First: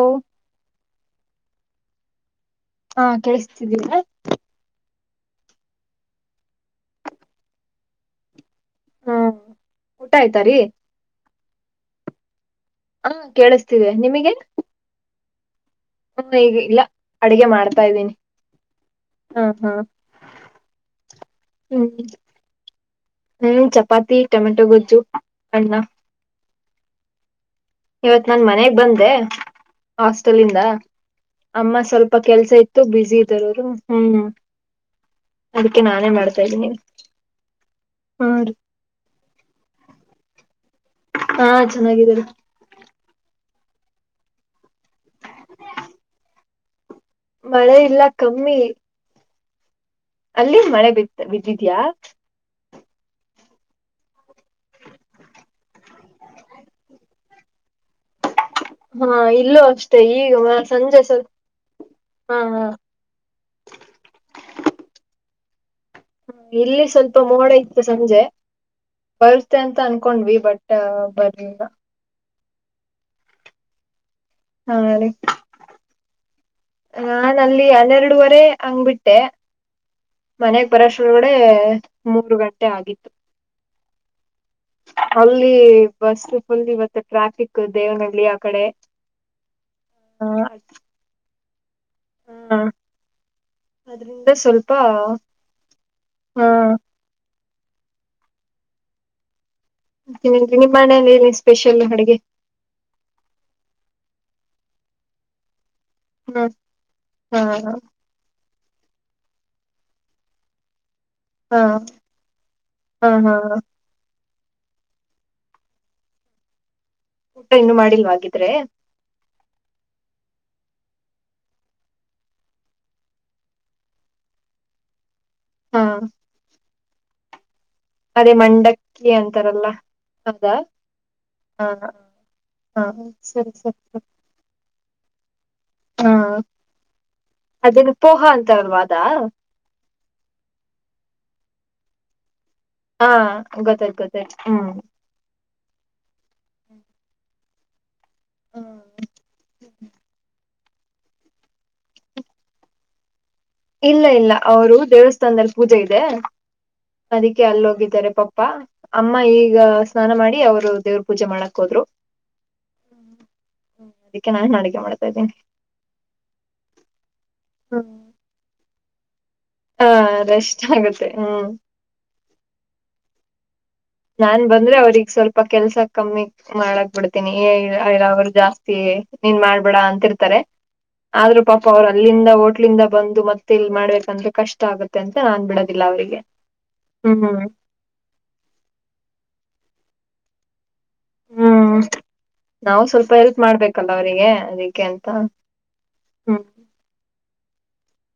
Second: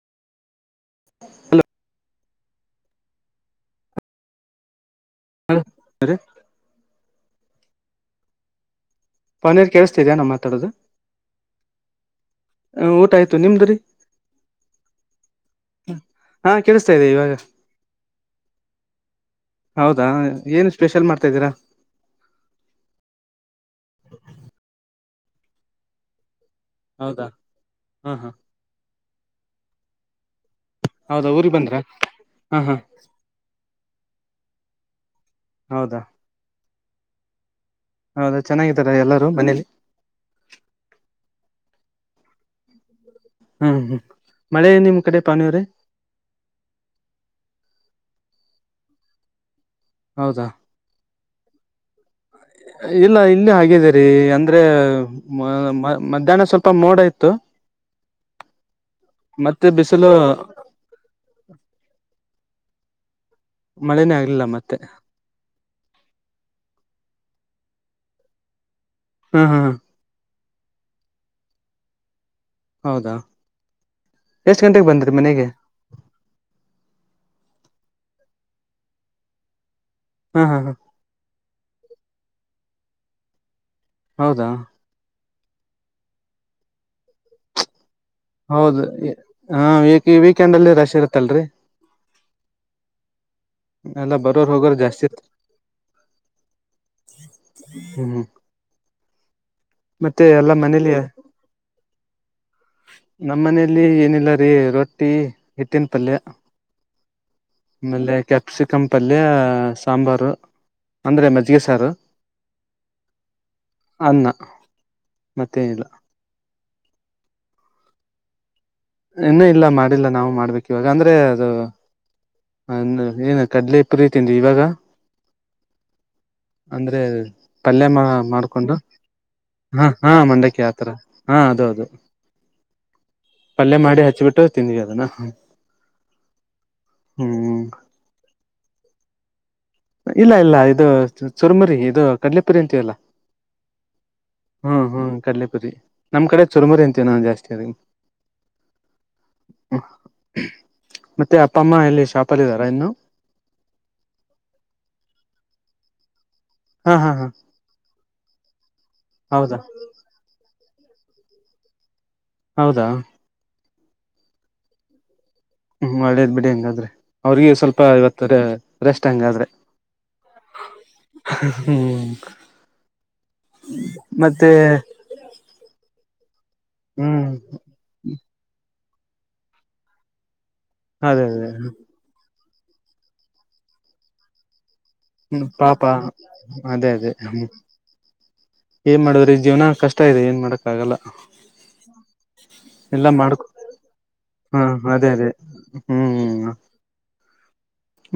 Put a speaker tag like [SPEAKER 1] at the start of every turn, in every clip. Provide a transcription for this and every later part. [SPEAKER 1] ಹಲ [unintelligible]
[SPEAKER 2] ಹಲೋ [inaudible]
[SPEAKER 1] ಹಾ [unintelligible] ಕೇಳಿಸತಿದ್ದೀರ
[SPEAKER 2] ಹ್ಮ್ ಸರಿ.
[SPEAKER 1] ಹ್ಮ್
[SPEAKER 2] ಪನೀರ್
[SPEAKER 1] ಊಟ
[SPEAKER 2] ಕೇಳಿಸ್ತಿದೆಯಾ ನಾ
[SPEAKER 1] ಆಯ್ತಾರೀ
[SPEAKER 2] ಮಾತಾಡದು. ಅ
[SPEAKER 1] ಹ
[SPEAKER 2] ಊಟ ಆಯ್ತು ನಿಮ್ದರಿ.
[SPEAKER 1] ಕೇಳಿಸ್ತಿದೆ ನಿಮಗೆ ಹ್ಮ
[SPEAKER 2] ಹಾ
[SPEAKER 1] ಈಗ ಇಲ್ಲ
[SPEAKER 2] ಕೇಳಿಸ್ತಾ ಇದೆ ಇವಾಗ.
[SPEAKER 1] ಅಡಗೆ ಮಾಡ್ತಾ ಇದ್ದೀನಿ ಹಾ
[SPEAKER 2] ಹೌದಾ ಏನ ಸ್ಪೆಷಲ್ ಮಾಡ್ತಾ ಇದ್ದೀರಾ.
[SPEAKER 1] ಹ್ಮ. ಹ್ಮ ಚಪಾತಿ ಟೊಮೆಟೊ ಗೊಜ್ಜು ಅಣ್ಣ.
[SPEAKER 2] ಹೌದಾ ಹಾ
[SPEAKER 1] ಇವತ್
[SPEAKER 2] ಹಾ
[SPEAKER 1] ನಾನ ಮನೆಗ ಬಂದೆ ಹಾಸ್ಟೆಲಿಂದ
[SPEAKER 2] ಹೌದಾ ಊರಿಗೆ
[SPEAKER 1] ಅಮ್ಮ
[SPEAKER 2] ಬಂದ್ರಾ
[SPEAKER 1] ಸ್ವಲ್ಪ ಕೆಲ್ಸ
[SPEAKER 2] ಹಾ ಹಾ
[SPEAKER 1] ಇತ್ತು ಬಿಜಿ. ಇದ್ದರರು ಹ್ಮ ಅದಕ್ಕೆ
[SPEAKER 2] ಹೌದಾ
[SPEAKER 1] ನಾನೇ ಮಾಡ್ತಾ ಇದ್ದೀನಿ. ಹ್ಮ
[SPEAKER 2] ಹೌದಾ ಚೆನ್ನಾಗಿದ್ದಾರ ಎಲ್ಲರೂ ಮನೇಲಿ.
[SPEAKER 1] ಹಾ ಚೆನ್ನಾಗೀದ್ದಾರೆ.
[SPEAKER 2] ಹ್ಮ ಹ್ಮ ಮಳೆ ನಿಮ್ ಕಡೆ ಪಾವನಿರಿ.
[SPEAKER 1] ಮಳೆ ಇಲ್ಲ ಕಮ್ಮಿ.
[SPEAKER 2] ಹೌದಾ
[SPEAKER 1] ಅಲ್ಲಿ ಮಳೆ ಬಿತ್ ಬಿದ್ದಿದ್ಯಾ.
[SPEAKER 2] ಇಲ್ಲ ಇಲ್ಲಿ ಆಗಿದರಿ ಅಂದ್ರ ಮ ಮ ಮಧ್ಯಾನ ಸ್ವಲ್ಪ ಮೋಡ ಇತ್ತು.
[SPEAKER 1] ಹಾ ಇಲ್ಲೂ
[SPEAKER 2] ಮತ್ತೆ
[SPEAKER 1] ಅಷ್ಟೇ
[SPEAKER 2] ಬಿಸಿಲು
[SPEAKER 1] ಈಗ ಅ ಸಂಜೆ ಸ್ವ ಹಾ ಹಾ
[SPEAKER 2] ಮಳೆನೇ ಆಗಿಲ್ಲ ಮತ್ತೆ
[SPEAKER 1] ಹ್ಮ ಇಲ್ಲಿ ಸ್ವಲ್ಪ ಮೋಡ ಇತ್ತು ಸಂಜೆ
[SPEAKER 2] ಹಾ ಹಾ
[SPEAKER 1] ಬರತ್ತೆ ಅಂತ ಅನ್ ಕೊಂಡ್ವಿ ಬಟ್ ಬರ್ಲಿಲ್ಲ.
[SPEAKER 2] ಹೌದಾ ಎಷ್ಟ ಗಂಟೆಗ ಬಂದ್ರೀ ಮನೆಗೆ
[SPEAKER 1] ನಾನ್ ಅಲ್ಲಿ ಹನ್ನೆರಡುವರೆ ಹಂಗಬಿಟ್ಟೆ
[SPEAKER 2] ಹಾ ಹಾ
[SPEAKER 1] ಮನೆಗ
[SPEAKER 2] ಹಾ
[SPEAKER 1] ಬರಷ್ ಳಗಡೆ ಮೂರ ಗಂಟೆ ಆಗಿತ್ತು.
[SPEAKER 2] ಹೌದಾ.
[SPEAKER 1] ಅಲ್ಲಿ ಬಸ್ ಫುಲ್ ಇವತ್ತ ಟ್ರಾಫಿಕ್ ದೇವನಹಳ್ಳಿ ಆ ಕಡೆ
[SPEAKER 2] ಹೌದ ಹ ವಿ ವೀಕೆಂಡ್ ಅಲ್ಲಿ ರಶ್ ಇರತ್ತಲ್ರರಿ.
[SPEAKER 1] ಹಾ
[SPEAKER 2] ಎಲ್ಲ
[SPEAKER 1] ಅದ್ರಿಂದ
[SPEAKER 2] ಬರೋರ್
[SPEAKER 1] ಸ್ವಲ್ಪ
[SPEAKER 2] ಹೋಗೋರ್ ಜಾಸ್ತಿ
[SPEAKER 1] ಹಾ
[SPEAKER 2] ಹ್ಮ.
[SPEAKER 1] ಗಿಣಿ
[SPEAKER 2] ಎಲ್ಲಾ
[SPEAKER 1] ಗಿಣಿ
[SPEAKER 2] ಮನೇಲಿ
[SPEAKER 1] ಮಾಡೇನಿಲ್ಲಿ ಸ್ಪೆಷಲ್ ಅಡ್ಗೆ.
[SPEAKER 2] ನಮ್ಮ ಮನೇಲಿ ಏನಿಲ್ಲ ರೀ ರೊಟ್ಟಿ. ಎತ್ತಿನ ಪಲ್ಯ
[SPEAKER 1] ಹ್ಮ ಹಾ ಹಾ
[SPEAKER 2] ಆಮೇಲೆ ಕೆ ಸಿಕ್ಕನ್ಪಲ್ಯ ಸಾಂಬಾರು. ಅಂದ್ರೆ ಮಜ್ಜಿಗೆ ಸಾರು
[SPEAKER 1] ಹಾ ಹಾ
[SPEAKER 2] ಅನ್ನ. ಮತ್ತೇನಿಲ್ಲ.
[SPEAKER 1] ಊಟ ಇನ್ನು ಮಾಡಿಲ್ವಾ ಆಗಿದ್ರೆ.
[SPEAKER 2] ಇನ್ನ ಇಲ್ಲ ಮಾಡಿಲ್ಲ ನಾವು ಮಾಡ್ಬೇಕ ಇವಾಗ ಅಂದ್ರೆ ಅದು ಹ ಏನ್ ಕಡ್ಲೆ ಇ ಪುರಿ ತಿಂದ್ವಿ ಇವಾಗ
[SPEAKER 1] ಹಾ
[SPEAKER 2] ಅಂದ್ರೆ ಪಲ್ಯ ಮಾ
[SPEAKER 1] ಅದೇ
[SPEAKER 2] ಮಾಡ್ಕೊಂಡು
[SPEAKER 1] ಮಂಡಕ್ಕಿ ಅಂತಾರಲ್ಲ
[SPEAKER 2] ಹ ಹಾ
[SPEAKER 1] ಅದಾ
[SPEAKER 2] ಮಂಡಕ್ಕಿ ಆತರ ಹಾ ಅದು ಅದು
[SPEAKER 1] ಹಾ ಸರಿ ಸರ
[SPEAKER 2] ತಿನ್ನಿ ಅದನಾ
[SPEAKER 1] ಹಾ
[SPEAKER 2] ಹ್ಮ್
[SPEAKER 1] ಅದೇನು ಪೋಹ ಅಂತ ಅಲ್ವಾ ಅದಾ.
[SPEAKER 2] ಇಲ್ಲ ಇಲ್ಲ ಇದು ಚುರ್ಮರಿ ಇದು. ಕಡಲೆ ಪುರಿ ಅಂತಿಯಲ್ಲ
[SPEAKER 1] ಹಾ ಗೊತ್ತಾಯ್ತು ಗೊತ್ತಾಯ್ತು
[SPEAKER 2] ಹ್ಮ ಹ್ಮ್ ಕಡಲೆ ಸರಿ ನಮ್ ಕಡೆ ಚುರ್ಮುರಿ ಅಂತ ಏನ ಜಾಸ್ತಿ ಅದ ಮತ್ತೆ ಅಪ್ಪ ಅಮ್ಮ ಎಲ್ಲಿ ಶಾಪ ಅಲ್ಲಿದ್ದಾರಾ ಇನ್ನು.
[SPEAKER 1] ಇಲ್ಲ ಇಲ್ಲ ಅವರು ದೇವಸ್ಥಾನದಲ್ಲಿ ಪೂಜೆ ಇದೆ..
[SPEAKER 2] ಹಾ ಹಾ ಹಾ
[SPEAKER 1] ಅದಕ್ಕೆ ಅಲ್ಲೋಗಿದ್ದಾರೆ ಪಪ್ಪಾ ಅಮ್ಮ ಈಗ.
[SPEAKER 2] ಹೌದಾ
[SPEAKER 1] ಸ್ನಾನ ಮಾಡಿ ಅವ್ರು ದೇವ್ರ ಪೂಜೆ ಮಾಡಕ್ ಹೋದ್ರು.
[SPEAKER 2] ಹೌದ
[SPEAKER 1] ಹ್ಮ ಅದಿಕ್ಕೆ ನಾನ್ ಅಡಿಗೆ ಮಾಡ್ತಾ ಇದೀನಿ.
[SPEAKER 2] ಹ್ಮ ಒಳ್ಳೇದ್ ಬಿಡಿ ಹಂಗಾದ್ರೆ ಅವ್ರಿಗೆ ಸ್ವಲ್ಪ ಇವತ್ತು ರೆಸ್ಟ್ ಹಂಗಾದ್ರೆ.
[SPEAKER 1] ಹಾಂ ರೆಸ್ಟು ಆಗುತ್ತೆ ಹ್ಮ್
[SPEAKER 2] ಹ್ಮ್
[SPEAKER 1] ನಾನ್
[SPEAKER 2] ಮತ್ತೆ
[SPEAKER 1] ಬಂದ್ರೆ ಅವ್ರಿಗೆ ಸ್ವಲ್ಪ ಕೆಲ್ಸ ಕಮ್ಮಿ ಮಾಡಕ್
[SPEAKER 2] ಹ್ಮ್
[SPEAKER 1] ಬಿಡ್ತೀನಿ ಏಯ್ ಅವರು ಜಾಸ್ತಿ ನೀನ್ ಮಾಡ್ಬೇಡ ಅಂತಿರ್ತಾರೆ
[SPEAKER 2] ಅದೇ
[SPEAKER 1] ಆದ್ರೂ
[SPEAKER 2] ಅದೇ
[SPEAKER 1] ಪಾಪ ಅವರು. ಅಲ್ಲಿಂದ ಹೋಟ್ಲಿಂದ ಬಂದು ಮತ್ತೆ ಇಲ್ಲಿ ಮಾಡ್ಬೇಕಂದ್ರೆ ಕಷ್ಟ ಆಗುತ್ತೆ. ಅಂತ ನಾನ್
[SPEAKER 2] ಹ್ಮ್
[SPEAKER 1] ಬಿಡೋದಿಲ್ಲ
[SPEAKER 2] ಪಾಪಾ
[SPEAKER 1] ಅವರಿಗೆ
[SPEAKER 2] ಅದೇ ಅದೇ ಹ್ಮ್ ಏನ್ ಮಾಡೋದ್ರಿ ಜೀವನ ಕಷ್ಟ ಇದೆ ಏನ್ ಮಾಡಕ್ಕಾಗಲ್ಲ.
[SPEAKER 1] ಹ್ಮ್ ನಾವು
[SPEAKER 2] ಎಲ್ಲಾ
[SPEAKER 1] ಸ್ವಲ್ಪ ಹೆಲ್ಪ್
[SPEAKER 2] ಮಾಡ್ಕೊ
[SPEAKER 1] ಮಾಡ್ಬೇಕಲ್ಲ ಅವರಿಗೆ
[SPEAKER 2] ಹಾ
[SPEAKER 1] ಅದಿಕ್ಕೆ ಅಂತ
[SPEAKER 2] ಅದೇ ಅದೇ
[SPEAKER 1] ಹ್ಮ್
[SPEAKER 2] ಹ್ಮ್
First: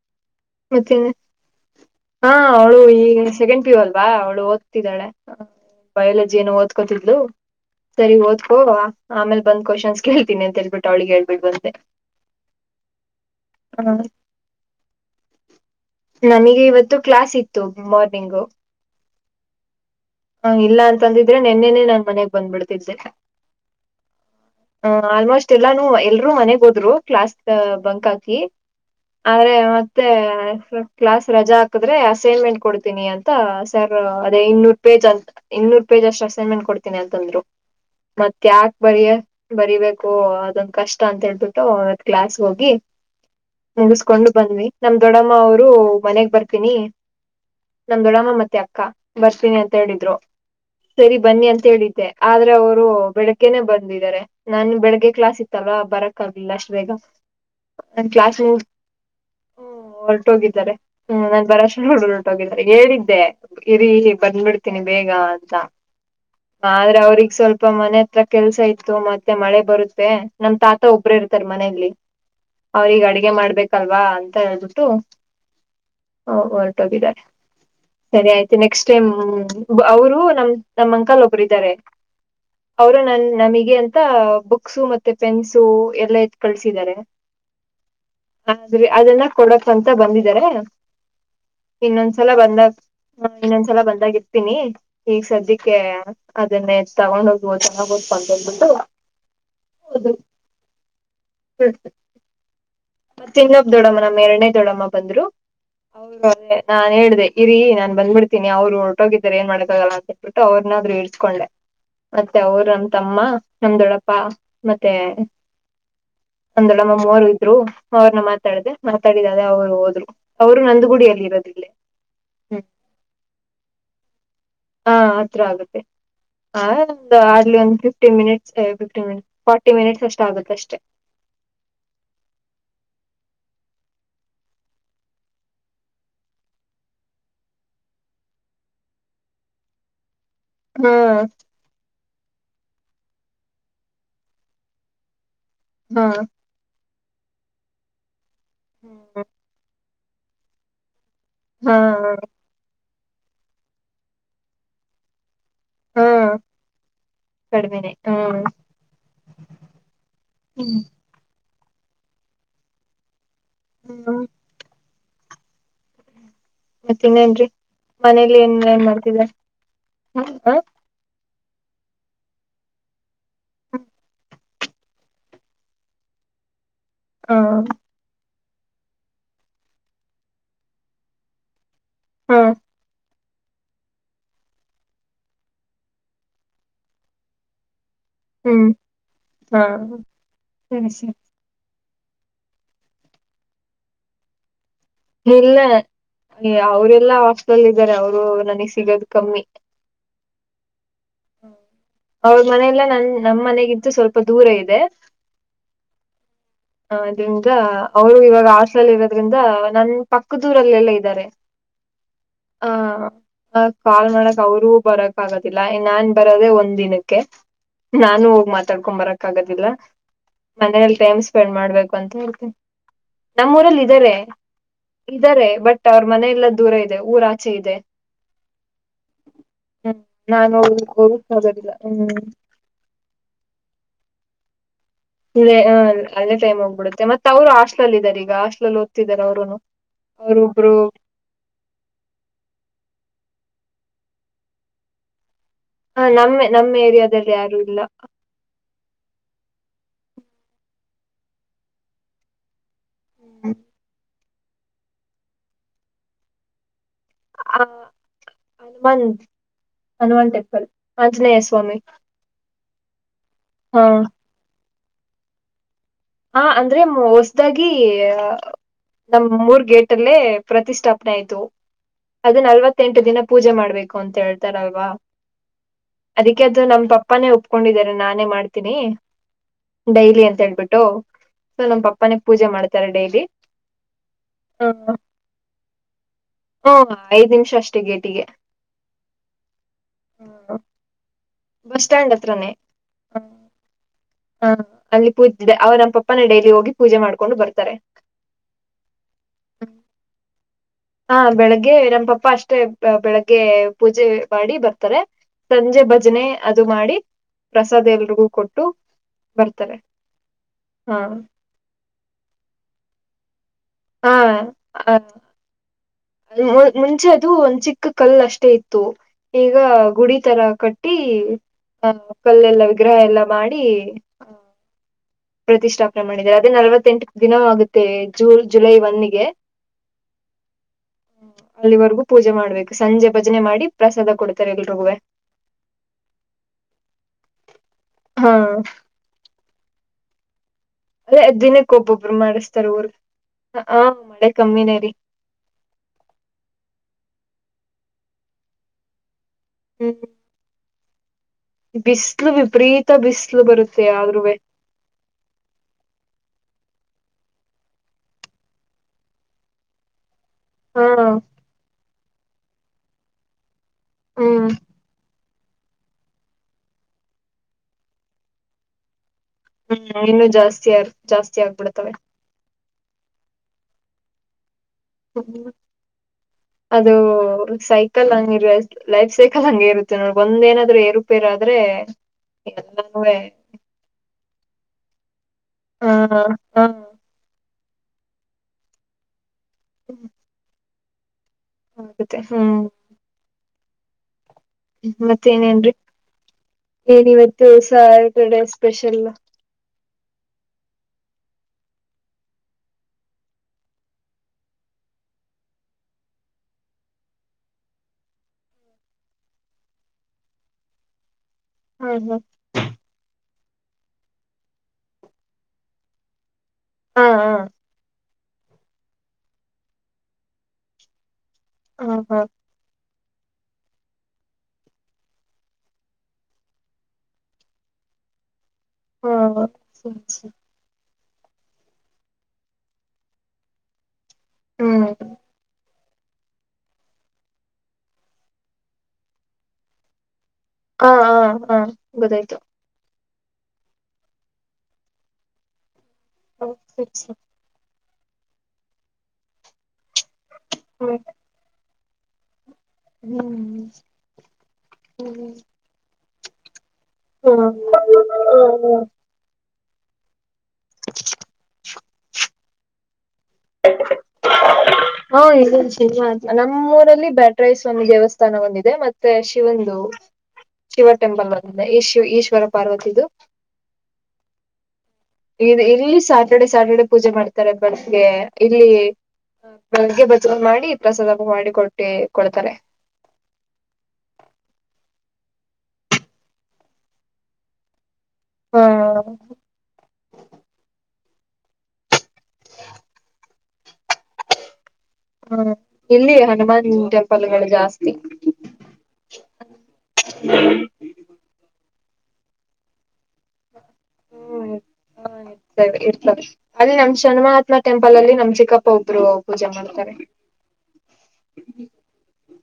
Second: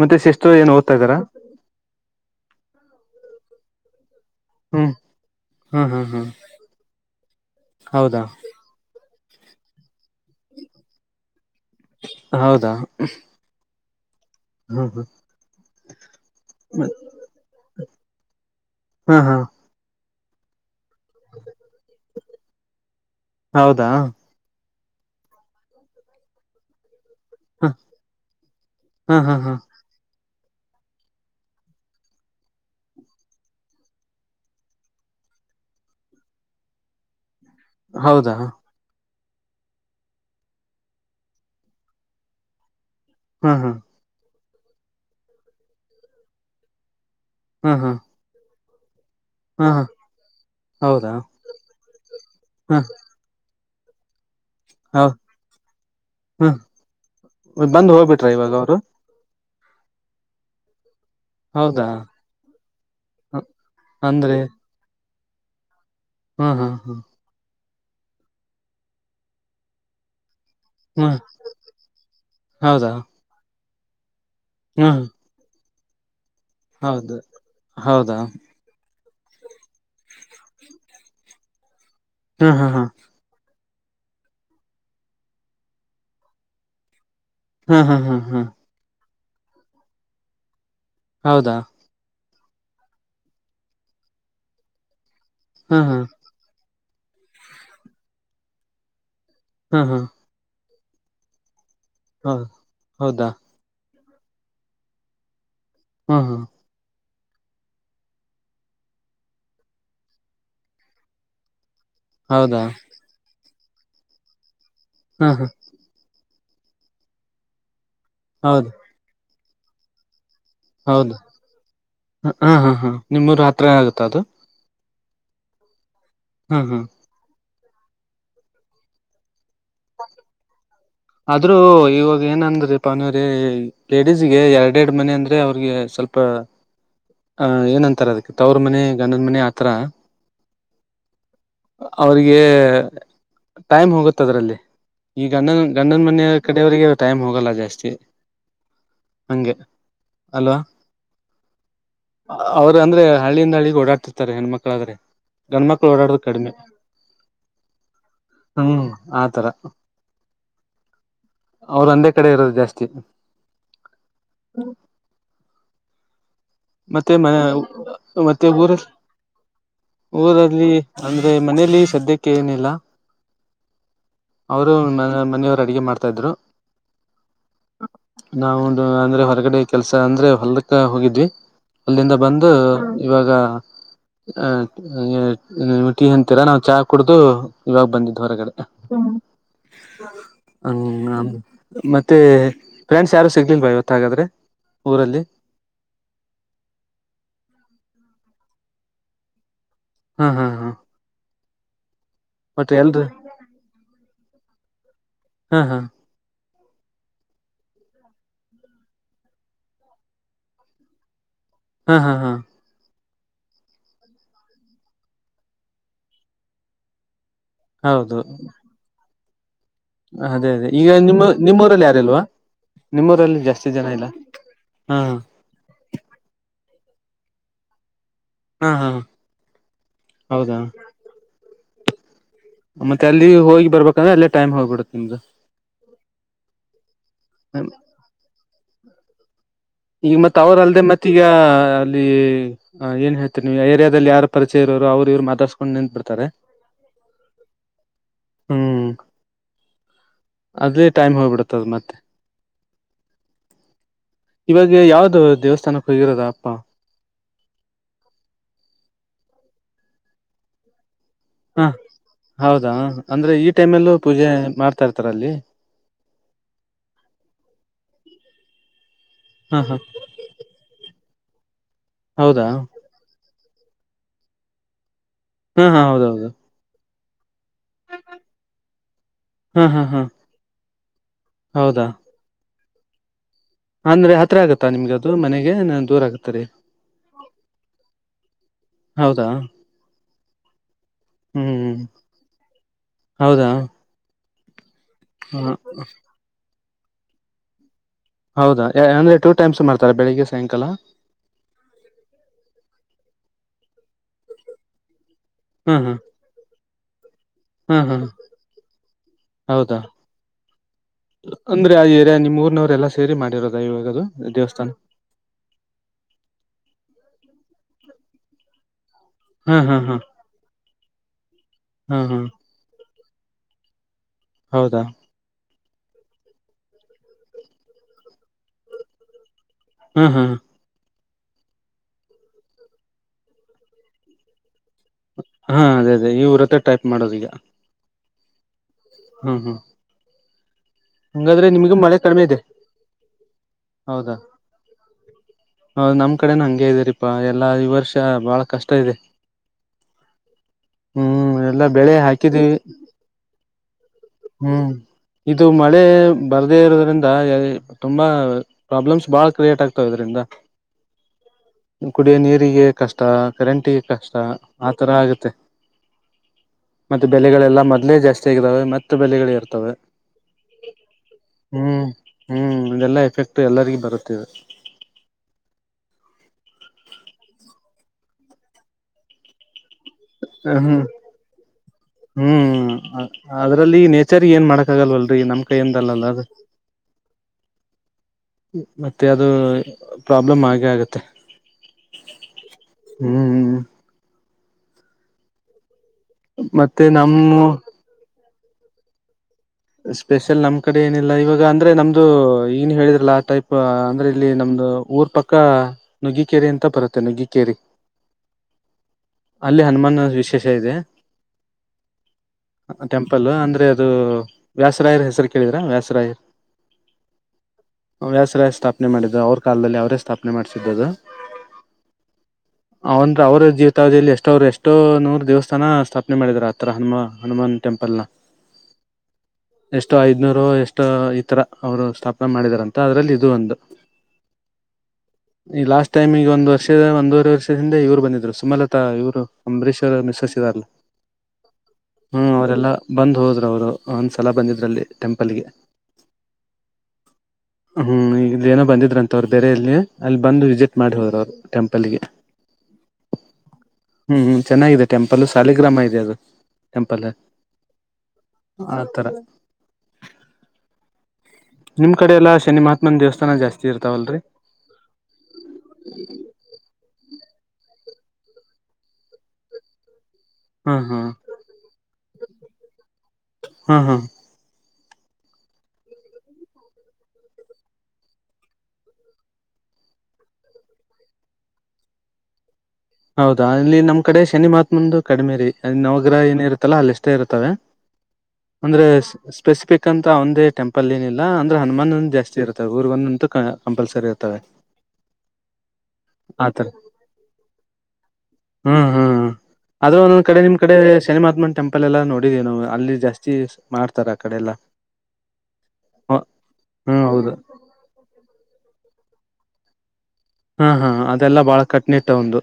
[SPEAKER 2] ಮತ್ತೆ ಸಿಸ್ಟ್ರ್ ಏನ್ ಓದ್ತಾ
[SPEAKER 1] ಮತ್ತೆ
[SPEAKER 2] ಇದ್ದಾರ
[SPEAKER 1] ಹಾ ಅವಳು ಈಗ ಸೆಕೆಂಡ್ ಪಿ ಯು ಅಲ್ವಾ ಅವಳು ಓದ್
[SPEAKER 2] ಹ್ಮ್
[SPEAKER 1] ತಿದ್ದಾಳೆ
[SPEAKER 2] ಹ್ಮ್ ಹ್ಮ್ ಹ್ಮ್
[SPEAKER 1] ಬೈಲಜಿ ಏನು ಓದ್ಕೋತಿದ್ಲು ಸರಿ
[SPEAKER 2] ಹೌದಾ
[SPEAKER 1] ಓದ್ ಓ ಆಮೇಲೆ ಬಂದು ಕ್ವೆಶ್ಚನ್ಸ್ ಕೇಳ್ತನಿ ಅಂತ ಹೇಳ್ಬಿಟ್ಟು ಅವಳಿಗೆ ಹೇಳ್ಬಿಟ್ಟ ಬಂದೆ
[SPEAKER 2] ಹೌದಾ
[SPEAKER 1] ಹ್ಮ್
[SPEAKER 2] ಹ್ಮ್ ಹ್ಮ್
[SPEAKER 1] ನನಗೆ ಇವತ್ತು ಕ್ಲಾಸ್ ಇತ್ತು ಮಾರ್ನಿಂಗು.
[SPEAKER 2] ಹಾಂ ಹಾಂ
[SPEAKER 1] ಇಲ್ಲ ಅಂತಂದಿದ್ರೆ ನೆನ್ನೆನೇ ನಾನ್ ಮನೆಗ್ ಬಂದ್ಬಿಡ್ತಿದ್ದೆ ಹಾಂ
[SPEAKER 2] ಹೌದಾ
[SPEAKER 1] ಆಲ್ಮೋಸ್ಟ್ ಎಲ್ಲಾನ ಎಲ್ರು ಮನೆಗ್ ಹೋದ್ರು ಕ್ಲಾಸ್
[SPEAKER 2] ಹ
[SPEAKER 1] ಬಂಕ್ ಹಾಕಿ
[SPEAKER 2] ಹಾ ಹಾ
[SPEAKER 1] ಆದ್ರೆ
[SPEAKER 2] ಹಾ
[SPEAKER 1] ಮತ್ತೆ ಕ್ಲಾಸ್ ರಜಾ ಹಾಕಿದ್ರೆ ಅಸೈನ್ಮೆಂಟ್ ಕೊಡ್ತೀನಿ ಅಂತ ಸರ್ ಅದೇ ಇನ್ನೂರು ಪೇಜ್ ಅ ಇನ್ನೂರ್ ಪೇಜ್ ಅಷ್ಟ ಅಸೈನ್ಮೆಂಟ್ ಕೊಡ್ತೀನಿ ಅಂತಂದ್ರು
[SPEAKER 2] ಹೌದಾ
[SPEAKER 1] ಮತ್ತ ಯಾಕ್ ಬರಿಯ ಬರಿಬೇಕು ಅದೊಂದ್ ಕಷ್ಟ ಅಂತ ಹೇಳ್ಬಿಟ್ಟು ಕ್ಲಾಸ್ ಹೋಗಿ
[SPEAKER 2] ಹಾಂ ಹಾಂ
[SPEAKER 1] ಮುಗಿಸ್ಕೊಂಡು ಬಂದ್ವಿ ನಮ್ ದೊಡ್ಡಮ್ಮ ಅವರು ಮನೆಗ್ ಬರ್ತೀನಿ
[SPEAKER 2] ಹಾ ಹಾ
[SPEAKER 1] ನಮ್ದೊಡಮ್ಮ ಮತ್ತೆ ಅಕ್ಕ [unintelligible]
[SPEAKER 2] ಹಾ
[SPEAKER 1] [unintelligible]
[SPEAKER 2] ಹಾ
[SPEAKER 1] ಹೇಳಿದ್ರು
[SPEAKER 2] ಹೌದಾ
[SPEAKER 1] ಸರಿ ಬನ್ನಿ ಅಂತ ಹೇಳಿದ್ದೆ ಆದ್ರೆ
[SPEAKER 2] ಹ
[SPEAKER 1] ಅವರು ಬೆಳಿಗ್ಗೆನೆ ಬಂದಿದ್ದಾರೆ. ನಾನ್
[SPEAKER 2] ಹೌ
[SPEAKER 1] ಬೆಳಗ್ಗೆ ಕ್ಲಾಸ್ ಇತ್ತಲ್ವಾ ಬರಕ್ ಆಗ್ಲಿಲ್ಲ
[SPEAKER 2] ಹ್ಮ
[SPEAKER 1] ಅಷ್ಟ್ ಬೇಗ
[SPEAKER 2] ಬಂದು
[SPEAKER 1] ನಾನ್
[SPEAKER 2] ಹೋಗ್ಬಿಟ್ರ
[SPEAKER 1] ಕ್ಲಾಸು
[SPEAKER 2] ಇವಾಗ ಅವರು
[SPEAKER 1] ಹ್ಮ್ ಹೊರ್ಟೋಗಿದ್ದಾರೆ ಹ್ಮ್ ನಾನ್ ಬರೋ
[SPEAKER 2] ಹೌದಾ
[SPEAKER 1] ಅಷ್ಟ್ರಲಿ ಅವ್ರು ಹೊರಟೋಗಿದ್ರು ಹೇಳಿದ್ದೆ ಇರಿ
[SPEAKER 2] ಅಂದ್ರೆ
[SPEAKER 1] ಬಂದ್ಬಿಡ್. ಬರ್ತೀನಿ ಬೇಗ ಅಂತ
[SPEAKER 2] ಹ್ಮ ಹಾ
[SPEAKER 1] ಆದ್ರೆ
[SPEAKER 2] ಹ್ಮ
[SPEAKER 1] ಅವ್ರಿಗೆ ಸ್ವಲ್ಪ ಮನೆ ಹತ್ರ ಕೆಲ್ಸ ಇತ್ತು ಮತ್ತೆ ಮಳೆ ಬರುತ್ತೆ ನಮ್ ತಾತ [unintelligible] ಒಬ್ಬರೆ
[SPEAKER 2] ಹ್ಮ್
[SPEAKER 1] ಇರ್ತಾರೆ ಮನೆಲಿ
[SPEAKER 2] ಹೌದಾ
[SPEAKER 1] ಅವ್ರೀಗೆ ಅಡಗೆ ಮಾಡ್ಬೇಕಲ್ವಾ ಅಂತ ಹೇಳ್ಬಿಟ್ಟು
[SPEAKER 2] ಹ್ಮ್
[SPEAKER 1] ಹ
[SPEAKER 2] ಹೌದು
[SPEAKER 1] ಹೊರಟೋಗಿದ್ದಾರೆ
[SPEAKER 2] ಹೌದಾ
[SPEAKER 1] ಸರಿ ಆಯ್ತು ನೆಕ್ಸ್ಟ್ ಟೈಮ್ ಅವರು ನಮ್ ನಮ್ಮ್ ಅಂಕಾಲ್ ಒಬ್ಬರು ಇದ್ದಾರೆ
[SPEAKER 2] ಹ್ಮ್ ಹ್ಮ್
[SPEAKER 1] ಅವರು ನನ್ ನಮಗೆ ಅಂತ ಬುಕ್ಸು ಮತ್ತೆ ಪೆನ್ಸು ಎಲ್ಲ ಎತ್ ಕಳ್ಸಿದ್ದಾರೆ
[SPEAKER 2] ಹಾ ಹಾ ಹಾ ಹಾ
[SPEAKER 1] ಆದ್ರಿ ಅದೆಲ್ಲ ಕೊಡಕ್ ಅಂತ ಬಂದಿದ್ದಾರೆ
[SPEAKER 2] ಹೌದಾ
[SPEAKER 1] ಇನ್ನೊಂದ್ಸಲ ಬಂದಾಗ ಇನ್ನೊಂದ್ಸಲ ಬಂದಾಗ ಇರ್ತೀನಿ ಈಗ್ ಸದ್ಯಕ್ಕೆ
[SPEAKER 2] ಹ್ಮ್ ಹ್ಮ್
[SPEAKER 1] ಅದನ್ನೇ ತಗೊಂಡ ಹೋಗ್ ವ ಚೆನ್ನಾಗ ಓದ್ [unintelligible]
[SPEAKER 2] ಹ್ಮ್ ಹ್ಮ್
[SPEAKER 1] ಹೌದು ಹ್ಮ್ ಹ್ಮ
[SPEAKER 2] ಹಾ
[SPEAKER 1] ಮತ್ ಇನ್ನೊಬ್ ದೊಡಮ್ಮ ನಮ್ಮ್ ಎರಡನೇ ದೊಡಮ್ಮ ಬಂದ್ರು
[SPEAKER 2] ಹ್ಮ್ ಹ್ಮ್
[SPEAKER 1] ನಾನ್ ಹೇಳ್ದೆ ಇರಿ ನಾನ್ ಬಂದ್ಬಿಡ್ತೀನಿ ಅವರು ಹೊರಟೋಗಿದ್ದಾರೆ ಏನ್ ಮಾಡಕಾಗಲ್ಲ ಅಂತೇಳ್ಬಿಟ್ಟು ಅವ್ರನಾದ್ರು ಇರುಸ್ಕೊಂಡೆ
[SPEAKER 2] [unintelligible]
[SPEAKER 1] ಮತ್ತೆ ಅವರು ನಮ್ ತಮ್ಮ ನಮ್ ದೊಡ್ಡಪ್ಪ ಮತ್ತೆ
[SPEAKER 2] ಹ್ಮ್ ಹ್ಮ್
[SPEAKER 1] ನಮ್ ದೊಡ್ಡಮ್ಮ ಮೂವರು ಇದ್ರು ಅವ್ರನ್ನ ಮಾತಾಡ್ದ
[SPEAKER 2] ಹೌದು
[SPEAKER 1] ಮಾತಾಡಿದ ಅದ ಅವ್ರು ಹೋದ್ರು ಅವರು ನಂದುಗುಡಿಯಲ್ಲಿ ಇರೋದಿಲ್ಲೆ
[SPEAKER 2] ಹಾ ಹಾ ಹಾ ನಿಮ್ಮೂರು ಹತ್ರ ಆಗುತ್ತ ಅದು
[SPEAKER 1] ಹಾ ಹತ್ರ ಆಗುತ್ತೆ ಆ
[SPEAKER 2] ಹ್ಮ್ ಹ್ಮ್
[SPEAKER 1] ಒಂದು ಅಲಿ ಒಂದು ಫಿಫ್ಟೀನ್ ಮಿನಿಟ್ಸ್ ಕಾಯ್ಬೇಕು ಫಾರ್ಟಿ ಮಿನಿಟ್ಸ್ ಅಷ್ಟ ಆಗುತ್ತಷ್ಟೆ
[SPEAKER 2] ಆದ್ರೂ ಇವಾಗ ಏನಂದ್ರ ಪಾನಿ ಅವ್ರೆ ಲೇಡೀಸ್ಗೆ ಎರಡ್ ಎರಡ್ ಮನೆ ಅಂದ್ರೆ ಅವ್ರಿಗೆ ಸ್ವಲ್ಪ ಅ ಏನಂತಾರ ಅದಕ್ಕೆ ತವ್ರ ಮನೆ ಗಂಡನ ಮನೆ ಆತರ
[SPEAKER 1] ಹ್ಮ್
[SPEAKER 2] ಅವ್ರಿಗೆ ಟೈಮ್ ಹೋಗುತ್ತ ಅದರಲ್ಲಿ ಈ ಗಂಡನ್ ಗಂಡನ
[SPEAKER 1] ಹಾ
[SPEAKER 2] ಮನೆಯ ಕಡೆಯವ್ರಿಗೆ ಟೈಮ್ ಹೋಗಲ್ಲ ಜಾಸ್ತಿ ಹಂಗೆ ಹಲೋ
[SPEAKER 1] ಹ್ಮ್ ಹ್ಮ್
[SPEAKER 2] ಅವರು ಅಂದ್ರೆ ಹಳ್ಳಿಯಿಂದ ಹಳ್ಳಿಗೆ ಓಡಾಡ್ತಿರ್ತಾರೆ ಹೆಣ್ಮಕ್ಳಾದ್ರೆ ಗಂಡ್ ಮಕ್ಳು
[SPEAKER 1] ಹಾ
[SPEAKER 2] ಓಡಾಡದು ಕಡಿಮೆ ಹ್ಮ್ ಆತರ
[SPEAKER 1] ಹ್ಮ್
[SPEAKER 2] ಅವ್ರು ಒಂದೇ ಕಡೆ ಇರೋದು ಜಾಸ್ತಿ
[SPEAKER 1] ಹ್ಮ ಮತ್ತ
[SPEAKER 2] ಮತ್ತೆ ಮ
[SPEAKER 1] ಇನ್ನೇನ್ರಿ ಮನೇಲಿ
[SPEAKER 2] ಮತ್ತೆ
[SPEAKER 1] ಏನ್
[SPEAKER 2] ಊರ
[SPEAKER 1] ಏನ್ ಮಾಡ್ತಿದಾರೆ ಹ
[SPEAKER 2] ಊರಲ್ಲಿ ಅಂದ್ರೆ ಮನೇಲಿ ಸದ್ಯಕ್ಕೆ ಏನಿಲ್ಲ
[SPEAKER 1] ಹ್ಮ
[SPEAKER 2] ಅವರು ಮನೆಯವ್ರು ಅಡಗೆ ಮಾಡ್ತಾ ಇದ್ರು
[SPEAKER 1] ಹ
[SPEAKER 2] ನಾವು ಅಂದ್ರೆ ಹೊರಗಡೆ ಕೆಲ್ಸ ಅಂದ್ರೆ ಹೊಲ್ಕ್ಕ ಹೋಗಿದ್ವಿ ಅಲ್ಲಿಂದ
[SPEAKER 1] ಹಾ
[SPEAKER 2] ಬಂದು ಇವಾಗ ಅ ಟೀ ಅಂತೀರ ನಾವು ಚಹಾ ಕುಡ್ದು ಇವಾಗ ಬಂದಿದ್ದು ಹೊರಗಡೆ ಹ್ಮ್
[SPEAKER 1] ಹಾ ಸರಿ ಸರಿ
[SPEAKER 2] ಹ ಮತ್ತೆ ಫ್ರೆಂಡ್ಸ್ ಯಾರು ಸಿಗ್ಲಿಲ್ವಾ ಇವತ್ತ ಹಾಗಾದ್ರೆ ಊರಲ್ಲಿ
[SPEAKER 1] ಇಲ್ಲ ಅವ್ರಲ್ಲಾ ಹಾಸ್ಟ್ಲಲ್ ಇದ್ದಾರೆ ಅವರು ನನಗೆ ಸಿಗೋದು ಕಮ್ಮಿ
[SPEAKER 2] ಹಾ ಹಾ ಹಾ
[SPEAKER 1] ಅವ್ರ
[SPEAKER 2] ಬಟ್
[SPEAKER 1] ಮನೆೆಯಲ್ಲ
[SPEAKER 2] ಎಲ್ರು
[SPEAKER 1] ನನ್ ನಮ್ಮ ಮನೆಗಿದ್ದು ಸ್ವಲ್ಪ ದೂರ ಇದೆ
[SPEAKER 2] ಹಾ ಹಾ
[SPEAKER 1] ಹ ಅದ್ರಿಂದ ಅವರು ಇವಾಗ ಹಾಸ್ಟೇಲಲ್ಲಿ ಇರೋದ್ರಿಂದ ನನ್ ಪಕ್ಕದೂರಲ್ಲೆಲ್ಲ ಇದ್ದಾರೆ
[SPEAKER 2] ಹಾ ಹಾ ಹಾ
[SPEAKER 1] ಹ ಆ ಕಾಲ್ ಮಾಡಕ್ ಅವರು ಬರಕ್ ಆಗದಿಲ್ಲ ಇನ್ ನಾನ್ ಬರೋದೇ ಒಂದ್ ದಿನಕ್ಕೆ. [inaudible]
[SPEAKER 2] ಹೌದು
[SPEAKER 1] ನಾನು ಹೋಗ ಮಾತಾಡಕೊಂಡ ಬರಕ್ ಆಗದಿಲ್ಲ. [inaudible]
[SPEAKER 2] ಅದೇ ಅದೇ ಈಗ ನಿಮ್ಮ [inaudible]
[SPEAKER 1] ಕನ್ ಮಾಡಬೇಕ ಅಂತ
[SPEAKER 2] ಯಾರಿಲ್ವಾ
[SPEAKER 1] ಹೇಳಿ
[SPEAKER 2] ನಿಮ್ಮೂರಲ್ಲಿ
[SPEAKER 1] ನಮ್ಮ
[SPEAKER 2] ಜಾಸ್ತಿ
[SPEAKER 1] ಊರಲ್ಲಿ
[SPEAKER 2] ಜನ ಇಲ್ಲ
[SPEAKER 1] ಇದಾರೆ.
[SPEAKER 2] ಹಾ
[SPEAKER 1] [inaudible] ಇದಾರೆ ಬಟ್ ಅವರ ಮನೆ ಎಲ್ಲ ದೂರ ಇದೆ ಊರ ಆಚೆ ಇದೆ. [inaudible]
[SPEAKER 2] ಹಾ ಹಾ
[SPEAKER 1] ನಾನು
[SPEAKER 2] ಹೌದಾ
[SPEAKER 1] ಅವರುವ ತೋಗೋಬೇಕ ಈಗ ಹೂ [inaudible]
[SPEAKER 2] ಮತ್ತೆ ಅಲ್ಲಿ ಹೋಗಿರ್ಬೇಕಂದ್ರ ಅಲ್ಲೇ ಟೈಮ್ ಹೋಗಬಿಡತ್ತ. [inaudible]
[SPEAKER 1] ಇಲ್ಲೇ ಯ ಅದೇ ಟೈಮ್ ಹೋಗ ಬುಡುತ್ತೆ ಮತ್ತ ಅವರು ಹಾಸ್ಟೆಲ್ ಅಲ್ಲಿ ಇದಾರೆ ಈಗ ಹಾಸ್ಟೆಲ್ ಅಲ್ಲಿ ಓದ್ತಿದಿದ್ದಾರೆ ಅವರುನು [inaudible]
[SPEAKER 2] ಈಗ ಮತ್ತ ಅವರ
[SPEAKER 1] ಅವ್ರೊಬ್ರು
[SPEAKER 2] ಅಲ್ಲದೇ ಮತ್ತ [inaudible] ತ್ತೀಗ ಅಲ್ಲಿ ಏನ್ ಹೇಳ್ತರಿ ನೀವು ಏರಿಯಾದಲ್ಲಿ ಯಾರ ಪರಿಚಯ ಇರೋರು ಅವರು ಇವರು ಮಾತಾಡಸ್ [inaudible]
[SPEAKER 1] ಹ ನಮ್ಮ ನಮ್ಮ ಏರಿಯಾದಲ್ಲಿ ಯಾರು ಇಲ್ಲ? [inaudible]
[SPEAKER 2] ಹೂ [inaudible] ಅದೇ ಟೈಮ್ ಆಗಬಿಡುತ್ತ ಅದ ಮತ್ತೆ. [inaudible]
[SPEAKER 1] ಹೂ [inaudible]
[SPEAKER 2] ಇವಾಗ ಯಾವದು ದೇವಸ್ಥಾನಕ್ಕೆ ಹೋಗಿರೋದ ಅಪ್ಪ ಅ [inaudible]
[SPEAKER 1] ಆ ಹನುಮನ್ ಹನುಮನ್ ಟೆಂಪಲ್ ಆಂಜನೇಯ
[SPEAKER 2] ಹ
[SPEAKER 1] ಸ್ವಾಮಿ. [inaudible]
[SPEAKER 2] ಹೌದಾ ಅಂದ್ರೆ ಈ ಟೈಮ್
[SPEAKER 1] ಹ
[SPEAKER 2] ನಲ್ಲೂ ಪೂಜೆ ಮಾಡ್ತಾ ಇರ್ತಾರ ಅಲ್ಲಿ? [inaudible]
[SPEAKER 1] ಹಾ ಅಂದ್ರೆ ಹೊಸಾತದಾಗಿ ನಮ್ಮ
[SPEAKER 2] ಹ
[SPEAKER 1] ಊರ ಮ
[SPEAKER 2] ಹ
[SPEAKER 1] ಗೇಟ್ ಅಲ್ [inaudible] ಅಲ್ಲೇ ಪ್ರತಿಷ್ಠಾಪನೆ ಆಯ್ತು ಅದು
[SPEAKER 2] ಹೌದಾ
[SPEAKER 1] ನಲವತ್ತ [inaudible] ತ್ತ ಎಂಟ ದಿನ ಪೂಜೆ ಮಾಡಬೇಕು ಅಂತ ಹೇಳ್ತಾರಲ್ವಾ? [inaudible]
[SPEAKER 2] ಹ ಹ ಹೌದ ಹೌದು. [inaudible]
[SPEAKER 1] ಅದಕ್ಕೆ ಅದು ನಮ್ಮ ಪಪ್ಪಾನೇ ಒಪ್ಕೊಂಡಿದ್ದಾರೆ ನಾನೇ ಮಾಡ್ತೀನಿ
[SPEAKER 2] ಹಾ ಹಾ ಹಾ
[SPEAKER 1] ಡೈಲಿ ಅಂತ ಹೇಳ್ಬಿಟ್ಟು. [inaudible] ಸೊ ನಮ್ಮ ಪಪ್ಪಾನೆ ಪೂಜೆ ಮಾಡ್ತಾರೆ ಡೈಲಿ. [inaudible]
[SPEAKER 2] ಅಂದರೆ ಹತ್ತರಾ ಆಗತ್ತಾ ನಿಮಗ
[SPEAKER 1] ಹ್ಮ್
[SPEAKER 2] ಅದು ಮನೆಗೆ ನ ದೂರ ಆಗ್ತರಿ. [inaudible]
[SPEAKER 1] ಐದ್ ನಿಮಿಷ ಅಷ್ಟೇ
[SPEAKER 2] ಹೌದಾ? [inaudible] ಹ್ಮ್
[SPEAKER 1] ಬಸ್ಟ್ಯಾಂಡ್ ಹತ್ತರಾನೆ.
[SPEAKER 2] ಹೌದಾ
[SPEAKER 1] [inaudible] ಹಾ ಅಲ್ಲಿ ಪೂಜೆದ ಅವರ ಪಪ್ಪಾ ನೆ ಡೈಲಿ ಹೋಗಿ ಪೂಜೆ ಮಾಡ್ಕೊಂಡು ಬರ್ತಾರೆ. [inaudible]
[SPEAKER 2] ಹೌದಾ ಯ ಅಂದ್ರೆ ಟೂ ಟೈಮ್ಸ್ ಮಾಡ್ತಾರೆ ಬೆಳ್ಳಿಗೆ ಸಾಯಂಕಾಲ? [inaudible]
[SPEAKER 1] ಹಾ ಬೆಳಗ್ಗೆ ನಮ್ಮ ಪಪ್ಪಾ ಅಷ್ಟೇ ಬೆಳಗ್ಗೆ ಪೂಜೆ ಮಾಡಿ ಬರ್ತಾರೆ. [inaudible]
[SPEAKER 2] ಹ್ಮ್
[SPEAKER 1] ಸಂಜೆ
[SPEAKER 2] ಹ್ಮ್
[SPEAKER 1] ಭಜನೆ ಅದು ಮಾಡಿ. [inaudible]
[SPEAKER 2] ಹ್ಮ್
[SPEAKER 1] ಪ್ರಸಾದ
[SPEAKER 2] ಹ್ಮ್
[SPEAKER 1] ಎಲ್ರಿಗೂ ಕೊಟ್ಟು ಬರ್ತಾರೆ.
[SPEAKER 2] ಹೌದಾ
[SPEAKER 1] ಹಾ [inaudible]
[SPEAKER 2] ಅಂದ್ರೆ ಆ ಏರಿಯಾ ನಿಮ್ಮ ಊರ ನವರೇ ಎಲ್ಲಾ ಸೇರಿ ಮಾಡಿರೋದಾ ಇವಾಗದು
[SPEAKER 1] ಹಾ
[SPEAKER 2] ದೇವಸ್ಥಾನ? [inaudible]
[SPEAKER 1] ಮುಂ ಮುಂಚೆ ಅದು ಒಂದ್ ಚಿಕ್ಕ ಕಲ್ಲ ಅಷ್ಟೇ ಇತ್ತು ಈಗ
[SPEAKER 2] ಹಾ ಹಾ ಹಾ
[SPEAKER 1] ಗುಡಿ [inaudible] ತರಾ ಕಟ್ಟಿ ಆ
[SPEAKER 2] ಹಾ ಹಾ
[SPEAKER 1] ಕಲ್ಲಲ್ಲೇ ವಿಗ್ರಹ ಎಲ್ಲಾ ಮಾಡಿ [inaudible]
[SPEAKER 2] ಹೌದಾ? [inaudible]
[SPEAKER 1] ಪ್ರತಿಷ್ಠಾಪನೆ ಮಾಡಿದ್ದಾರೆ ಅದು ನಲ್ವತ್ತೆಂಟು ದಿನ ಆಗುತ್ತೆ ಜೂನ್ ಜುಲೈ ಒನ್ ಗೇ [inaudible]
[SPEAKER 2] ಹ ಹ [inaudible]
[SPEAKER 1] ಅಲ್ಲಿವರೆಗೂ ಪೂಜೆ ಮಾಡಬೇಕು ಸಂಜೆ ಭಜನೆ ಮಾಡಿ ಪ್ರಸಾದ ಕೊಡ್ತಾರೆ ಎಲ್ಲರಿವಿಗೇ [inaudible]
[SPEAKER 2] ಹಾ ಅದೇ ಅದೇ ಇವ್ರತ್ತ ಟೈಪ್ ಮಾಡೋದ ಈಗ [inaudible]
[SPEAKER 1] ಹಾ [inaudible]
[SPEAKER 2] ಹ ಹ [inaudible]
[SPEAKER 1] ಅಂದರೇ ದಿನಕ್ಕ
[SPEAKER 2] ಮಳೆ
[SPEAKER 1] ಒಬ್ಬೊಬ್ರು
[SPEAKER 2] ಕಡಿಮೆ ಇದೆ
[SPEAKER 1] ಮಾಡಿಸ್ತಾರ ವರ್ಕ್ ಆ
[SPEAKER 2] ಹೌದಾ
[SPEAKER 1] ಬೇಳೆ ಕಮ್ಮಿ ನೇರಿ. [inaudible]
[SPEAKER 2] ಹೌದ ನಮ್ಮ ಕಡೆನೂ ಹಂಗೆ ಇದರಿಪಾ ಎಲ್ಲಾ ಈ ವರ್ಷ ಬಾಳ ಕಷ್ಟ ಇದೆ. [inaudible]
[SPEAKER 1] ಹೇಳ್ತೇನ
[SPEAKER 2] ಹ್ಮ್ ಎಲ್ಲಾ
[SPEAKER 1] [inaudible]
[SPEAKER 2] ಬೆಳೆ
[SPEAKER 1] ಬಿಸ್ಲು
[SPEAKER 2] ಹಾಕಿದೀವಿ
[SPEAKER 1] ವಿಪರೀತ ಬಿಸಲು ಬರುತ್ತೆ ಆದರು ವೆ. [inaudible]
[SPEAKER 2] ಹ್ಮ್ ಇದು ಮಳೆ ಬರದೇ ಇರೋದ್ರಿಂದ ಏ ಏ ತುಂಬಾ ಪ್ರಾಬ್ಲಮ್ಸ್ ಬಹಳ ಕ್ರಿಯೇಟ್ ಆಗ್ತವೆ ಇದರಿಂದ.
[SPEAKER 1] ಹಾ
[SPEAKER 2] ಕುಡಿಯ ನೀರಿಗೆ ಕಷ್ಟ ಕರೆಂಟಿಗೆ ಕಷ್ಟ
[SPEAKER 1] ಹ್ಮ್
[SPEAKER 2] ಆತರ ಆಗತ್ತೆ. ಮತ್ತ ಬೆಲೆಗಳೆಲ್ಲ ಮೊದ್ಲೇ ಜಾಸ್ತಿ ಆಗಿದಾವೆ ಮತ್ತೆ ಬೆಲೆಗಳು ಏರ್ತ್ತಾವೆ.
[SPEAKER 1] ಹ್ಮ್ ಇನ್ನು ಜಾಸ್ತಿ ಆರ್ ಜಾಸ್ತಿ ಆಗ್ಬಿಡ್ತಾವೆ.
[SPEAKER 2] ಹ್ಮ್ ಇದೆಲ್ಲಾ ಎಫೆಕ್ಟ್ ಎಲ್ಲರಿಗೂ ಬರುತ್ತ ಇದು.
[SPEAKER 1] [unintelligible] ಅದು ಸೈಕಲ್ ಹಂಗ ಲೆಫ್ ಲೈಫ್ ಸೈಕಲ್ ಹಂಗೆ ಇರುತ್ತ ತಿಂಗಳ ಒಂದನೆನಾದ್ರೂ
[SPEAKER 2] ಹ್ಮ್
[SPEAKER 1] ಏರುಪೇರಾದ್ರೆ
[SPEAKER 2] ಹ್ಮ್
[SPEAKER 1] ಎಲ್ಲಾನುವೆ
[SPEAKER 2] ಅದ್ರಲ್ಲಿ ನೇಚರ್ ಏನ್ ಮಾಡಕ್ ಆಗಲ್ವಲ್ರಿ ನಮ್ ಕೈಯಿಂದ
[SPEAKER 1] ಹ
[SPEAKER 2] ಅಲ್ಲಲ್ಲ ಅದು.
[SPEAKER 1] ಹ
[SPEAKER 2] ಮತ್ತೆ ಅದು ಪ್ರಾಬ್ಲಮ್ ಆಗೆ ಆಗುತ್ತೆ.
[SPEAKER 1] ಆಗುತ್ತೆ ಹ್ಮ್.
[SPEAKER 2] ಹ್ಮ್ ಹ್ಮ್ ಹ್ಮ್.
[SPEAKER 1] ಮತ್ತೇನೇನ್ರಿ
[SPEAKER 2] ಮತ್ತೆ
[SPEAKER 1] ಏನ
[SPEAKER 2] ನಮ್ಮ
[SPEAKER 1] ಇವತ್ತು ಸ್ಯಾಟರ್ಡೆ ಸ್ಪೆಷಲ್ಲ್?
[SPEAKER 2] ಸ್ಪೆಷಲ್ ನಮ್ ಕಡೆ ಏನಿಲ್ಲ ಇವಾಗ ಅಂದ್ರೆ ನಮ್ದು ಏನ್ ಹೇಳಿದ್ರಲ್ಲ ಆ ಟೈಪ್ ಅಂದ್ರೆ ಇಲ್ಲಿ ನಮ್ದು ಊರ್ ಪಕ್ಕ ನುಗ್ಗಿಕೇರಿ ಅಂತ ಬರುತ್ತೆ ನುಗ್ಗಿಕೇರಿ. ಅಲ್ಲಿ ಹನುಮಾನ ವಿಶೇಷ ಇದೆ.
[SPEAKER 1] ಹ್ಮ ಹ್ಮ.
[SPEAKER 2] ಟೆಂಪಲ್ ಅಂದ್ರೆ ಅದು ವ್ಯಾಸರಾಯರ್ ಹೆಸರು ಕೇಳಿರಾ ವ್ಯಾಸರಾಯರ್?
[SPEAKER 1] ಹಾ ಹಾ
[SPEAKER 2] ವ್ಯಾಸರಾಯ ಸ್ಥಾಪನೆ ಮಾಡಿದ್ದ ಅವ್ರ ಕಾಲದಲ್ಲಿ ಅವರೇ ಸ್ಥಾಪನೆ ಮಾಡಿಸಿದ್ದದು.
[SPEAKER 1] ಹಾ ಹಾ.
[SPEAKER 2] ಅಂದ್ರ ಅವ್ರ ಜೀವಿತಾವಧಿಯಲ್ಲಿ ಎಷ್ಟೋ ಅವ್ರ ಎಷ್ಟೋ ನೂರು ದೇವಸ್ಥಾನ ಸ್ಥಾಪನೆ ಮಾಡಿದಾರ. ತ್ರ ಹನುಮಾ ಹನುಮಾನ್ ಟೆಂಪಲ್ನ.
[SPEAKER 1] ಹ ಹ.
[SPEAKER 2] ಎಷ್ಟು ಐದ್ನೂರು ಎಷ್ಟು ಈತರ ಅವರು ಸ್ಥಾಪನೆ ಮಾಡಿದಾರಂತ ಅದ್ರಲ್ಲಿ ಇದು ಒಂದು.
[SPEAKER 1] ಹ್ಮ್ ಹ
[SPEAKER 2] ಈ ಲಾಸ್ಟ್ ಟೈಮ್ ಈಗ ಒಂದ ವರ್ಷದ ಒಂದೂವರಿ ವರ್ಷದ ಹಿಂದೆ ಇವ್ರ ಬಂದಿದ್ರು ಸುಮಲತಾ ಇವರು ಅಂಬರೀಶ್ ಅವರ್ ಮಿಸಸ್ ಇದಾರಲ್ಲಾ.
[SPEAKER 1] ಹ ಹಾ
[SPEAKER 2] ಹ್ಮ್
[SPEAKER 1] ಗೊತ್ತಾಯ್ತು
[SPEAKER 2] ಅವರೆಲ್ಲಾ ಬಂದ್ ಹೋದ್ರ ಅವರು ಒಂದ್ಸಲ ಬಂದಿದ್ರಲ್ಲಿ ಟೆಂಪಲ್ಗೆ.
[SPEAKER 1] [unintelligible]
[SPEAKER 2] ಹ್ಮ್ ಇಲ್ಲಿ ಏನೋ ಬಂದಿದ್ರಂತ ಅವ್ರ ಬೇರೆ ಇಲ್ಲಿ ಅಲ್ಲಿ ಬಂದು ವಿಸಿಟ್ ಮಾಡಿ ಹೋದ್ರ ಅವರು ಟೆಂಪಲ್ಗೆ.
[SPEAKER 1] ಹ್ಮ್
[SPEAKER 2] ಹ್ಮ್ ಹ್ಮ್ ಚೆನ್ನಾಗಿದೆ ಟೆಂಪಲ್
[SPEAKER 1] ಹ್ಮ್
[SPEAKER 2] ಸಾಲಿಗ್ರಾಮ ಇದೆ ಅದು ಟೆಂಪಲ್.
[SPEAKER 1] ಹಂ ಹಂ
[SPEAKER 2] ಆತರ
[SPEAKER 1] [unintelligible]
[SPEAKER 2] ನಿಮ್ ಕಡೆ ಎಲ್ಲ ಶನಿಮಹಾಂತ್ಮಂದ ದೇವಸ್ಥಾನ ಜಾಸ್ತಿ ಇರ್ತಾವಲ್ರಿ?
[SPEAKER 1] ಹ್ಮ್ ಇದೆ ಶನಿ ಮಹಾತ್ಮ ನಮ್ಮೂರಲ್ಲಿ ಬ್ಯಾಟರಾಯ ಸ್ವಾಮಿ ದೇವಸ್ಥಾನ ಒಂದಿದೆ ಮತ್ತೆ ಶಿವಂದು
[SPEAKER 2] ಹಾ
[SPEAKER 1] ಶಿವ
[SPEAKER 2] ಹಾ
[SPEAKER 1] ಟೆಂಪಲ್ ಒಂದಿದೆ ಈಷ ಈಶ್ವರ ಪಾರ್ವತಿದು.
[SPEAKER 2] ಹಾ ಹಾ
[SPEAKER 1] ಇದ ಇಲ್ಲಿ ಸ್ಯಾಟರ್ಡೆ ಸ್ಯಾಟರ್ಡೆ ಪೂಜೆ ಮಾಡ್ತಾರೆ ಬರ್ಗೆ ಇಲ್ಲಿ ಬೆಳಗ್ಗೆ ಭಜನೆ ಪ್ರಸಾದ್ [unintelligible] ಮಾಡಿ ಕೊಟ್ಟಿ ಕೊಡ್ತಾರೆ.
[SPEAKER 2] ಹೌದಾ ಅಲ್ಲಿ ನಮ್ ಕಡೆ ಶನಿಮಹಾತ್ಮಂದು ಕಡಿಮೆರಿ ನವಗ್ರಹ ಏನ ಇರುತ್ತಲ್ಲ ಅಲ್ಲಷ್ಟೇ ಇರ್ತವೆ.
[SPEAKER 1] ಹ
[SPEAKER 2] ಅಂದ್ರೆ ಸಾ ಸಾ ಸ್ಪೆಸಿಫಿಕ್ ಅಂತ ಅವ್ನ್ದೇ ಟೆಂಪಲ್ಲೆನಿಲ್ಲ ಅಂದರೆ ಹನುಮಾನಂದ ಜಾಸ್ತಿ ಇರ್ತಾವೆ ಊರಗೊಂದತು ಕ ಕಂಪಲ್ಸರಿ ಇರ್ತವೆ. [unintelligible]
[SPEAKER 1] ಹಾ ಇಲ್ಲಿ
[SPEAKER 2] ಆತರ
[SPEAKER 1] ಹನುಮಾನ್ ಟೆಂಪಲ್ಗಳು ಜಾಸ್ತಿ.
[SPEAKER 2] ಹ್ಮ್ ಹ್ಮ್ ಹ್ಮ್ ಅದು ಒಂದೊಂದ್ ಕಡೆ ನಿಮ್ ಕಡೆ ಶನಿಮಹಾತ್ಮಾಂದ ಟೆಂಪಲ್ ಎಲ್ಲಾ ನೋಡಿದೀವಿ ನಾವು ಅಲ್ಲಿ ಜಾಸ್ತಿ [unintelligible] ಮಾಡ್ತಾರ ಆ ಕಡೆ
[SPEAKER 1] ಹ್ಮ್
[SPEAKER 2] ಎಲ್ಲ
[SPEAKER 1] ಇರ್ತವೆ
[SPEAKER 2] ಹ್ಮ ಹೌದು
[SPEAKER 1] ಟೆಂಪಲ್ಲಲ್ಲಿ ನಮ್ ಚಿಕ್ಕಪ್ಪ ಒಬ್ರು ಪೂಜೆ ಮಾಡ್ತಾರೆ.
[SPEAKER 2] ಹಾ, ಹಾ ಅದೆಲ್ಲಾ ಬಾಳ ಕಟ್ಟನಿಟ್ಟ ಅವಂದು.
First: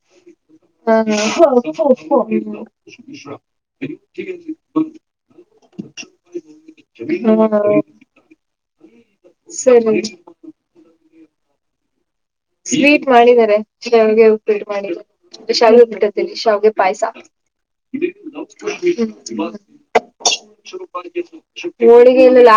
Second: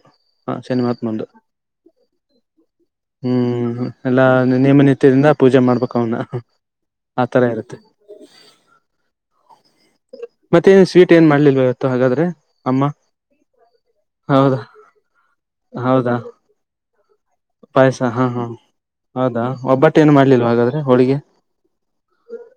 [SPEAKER 2] ಹ ಶನಿಮ್ಮಾತನದು [unintelligible] ಎಲ್ಲಾ ನೇಮ ತಿಂದ ಪೂಜೆ ಮಾಡಬೇಕಾವನಾ.
[SPEAKER 1] [unintelligible]
[SPEAKER 2] ಮತ್ತೆ ಸ್ವೀಟ್ ಏನ್ ಮಾಡ್ಲಿಲ್ವ ಇವತ್ತು ಹಾಗಾದ್ರೆ‌.
[SPEAKER 1] ಸ್ವೀಟ್ ಮಾಡಿದ್ದಾರೆ. ಶಾವಿಗೆ ಉಪ್ಪಿಟ್ಟು ಮಾಡಿದಾರೆ. ಶಾವಿಗಉಪ್ಪಿಟ್ಟಲ್ಲಾ ಶಾವಿಗೆ ಪಾಯ್ಸ.
[SPEAKER 2] ಪಾಯ್ಸ ಹಾ, ಹಾ ಹೌದಾ! ಒಬ್ಬಟ್ಟು ಏನು ಮಾಡ್ಲಿಲ್ಲ್ವ ಹಾಗಾದ್ರೆ ಹೋಳಿಗೆ.
[SPEAKER 1] ಹೋಳಿಗೆ ಇಲ್ಲಾ [inaudible]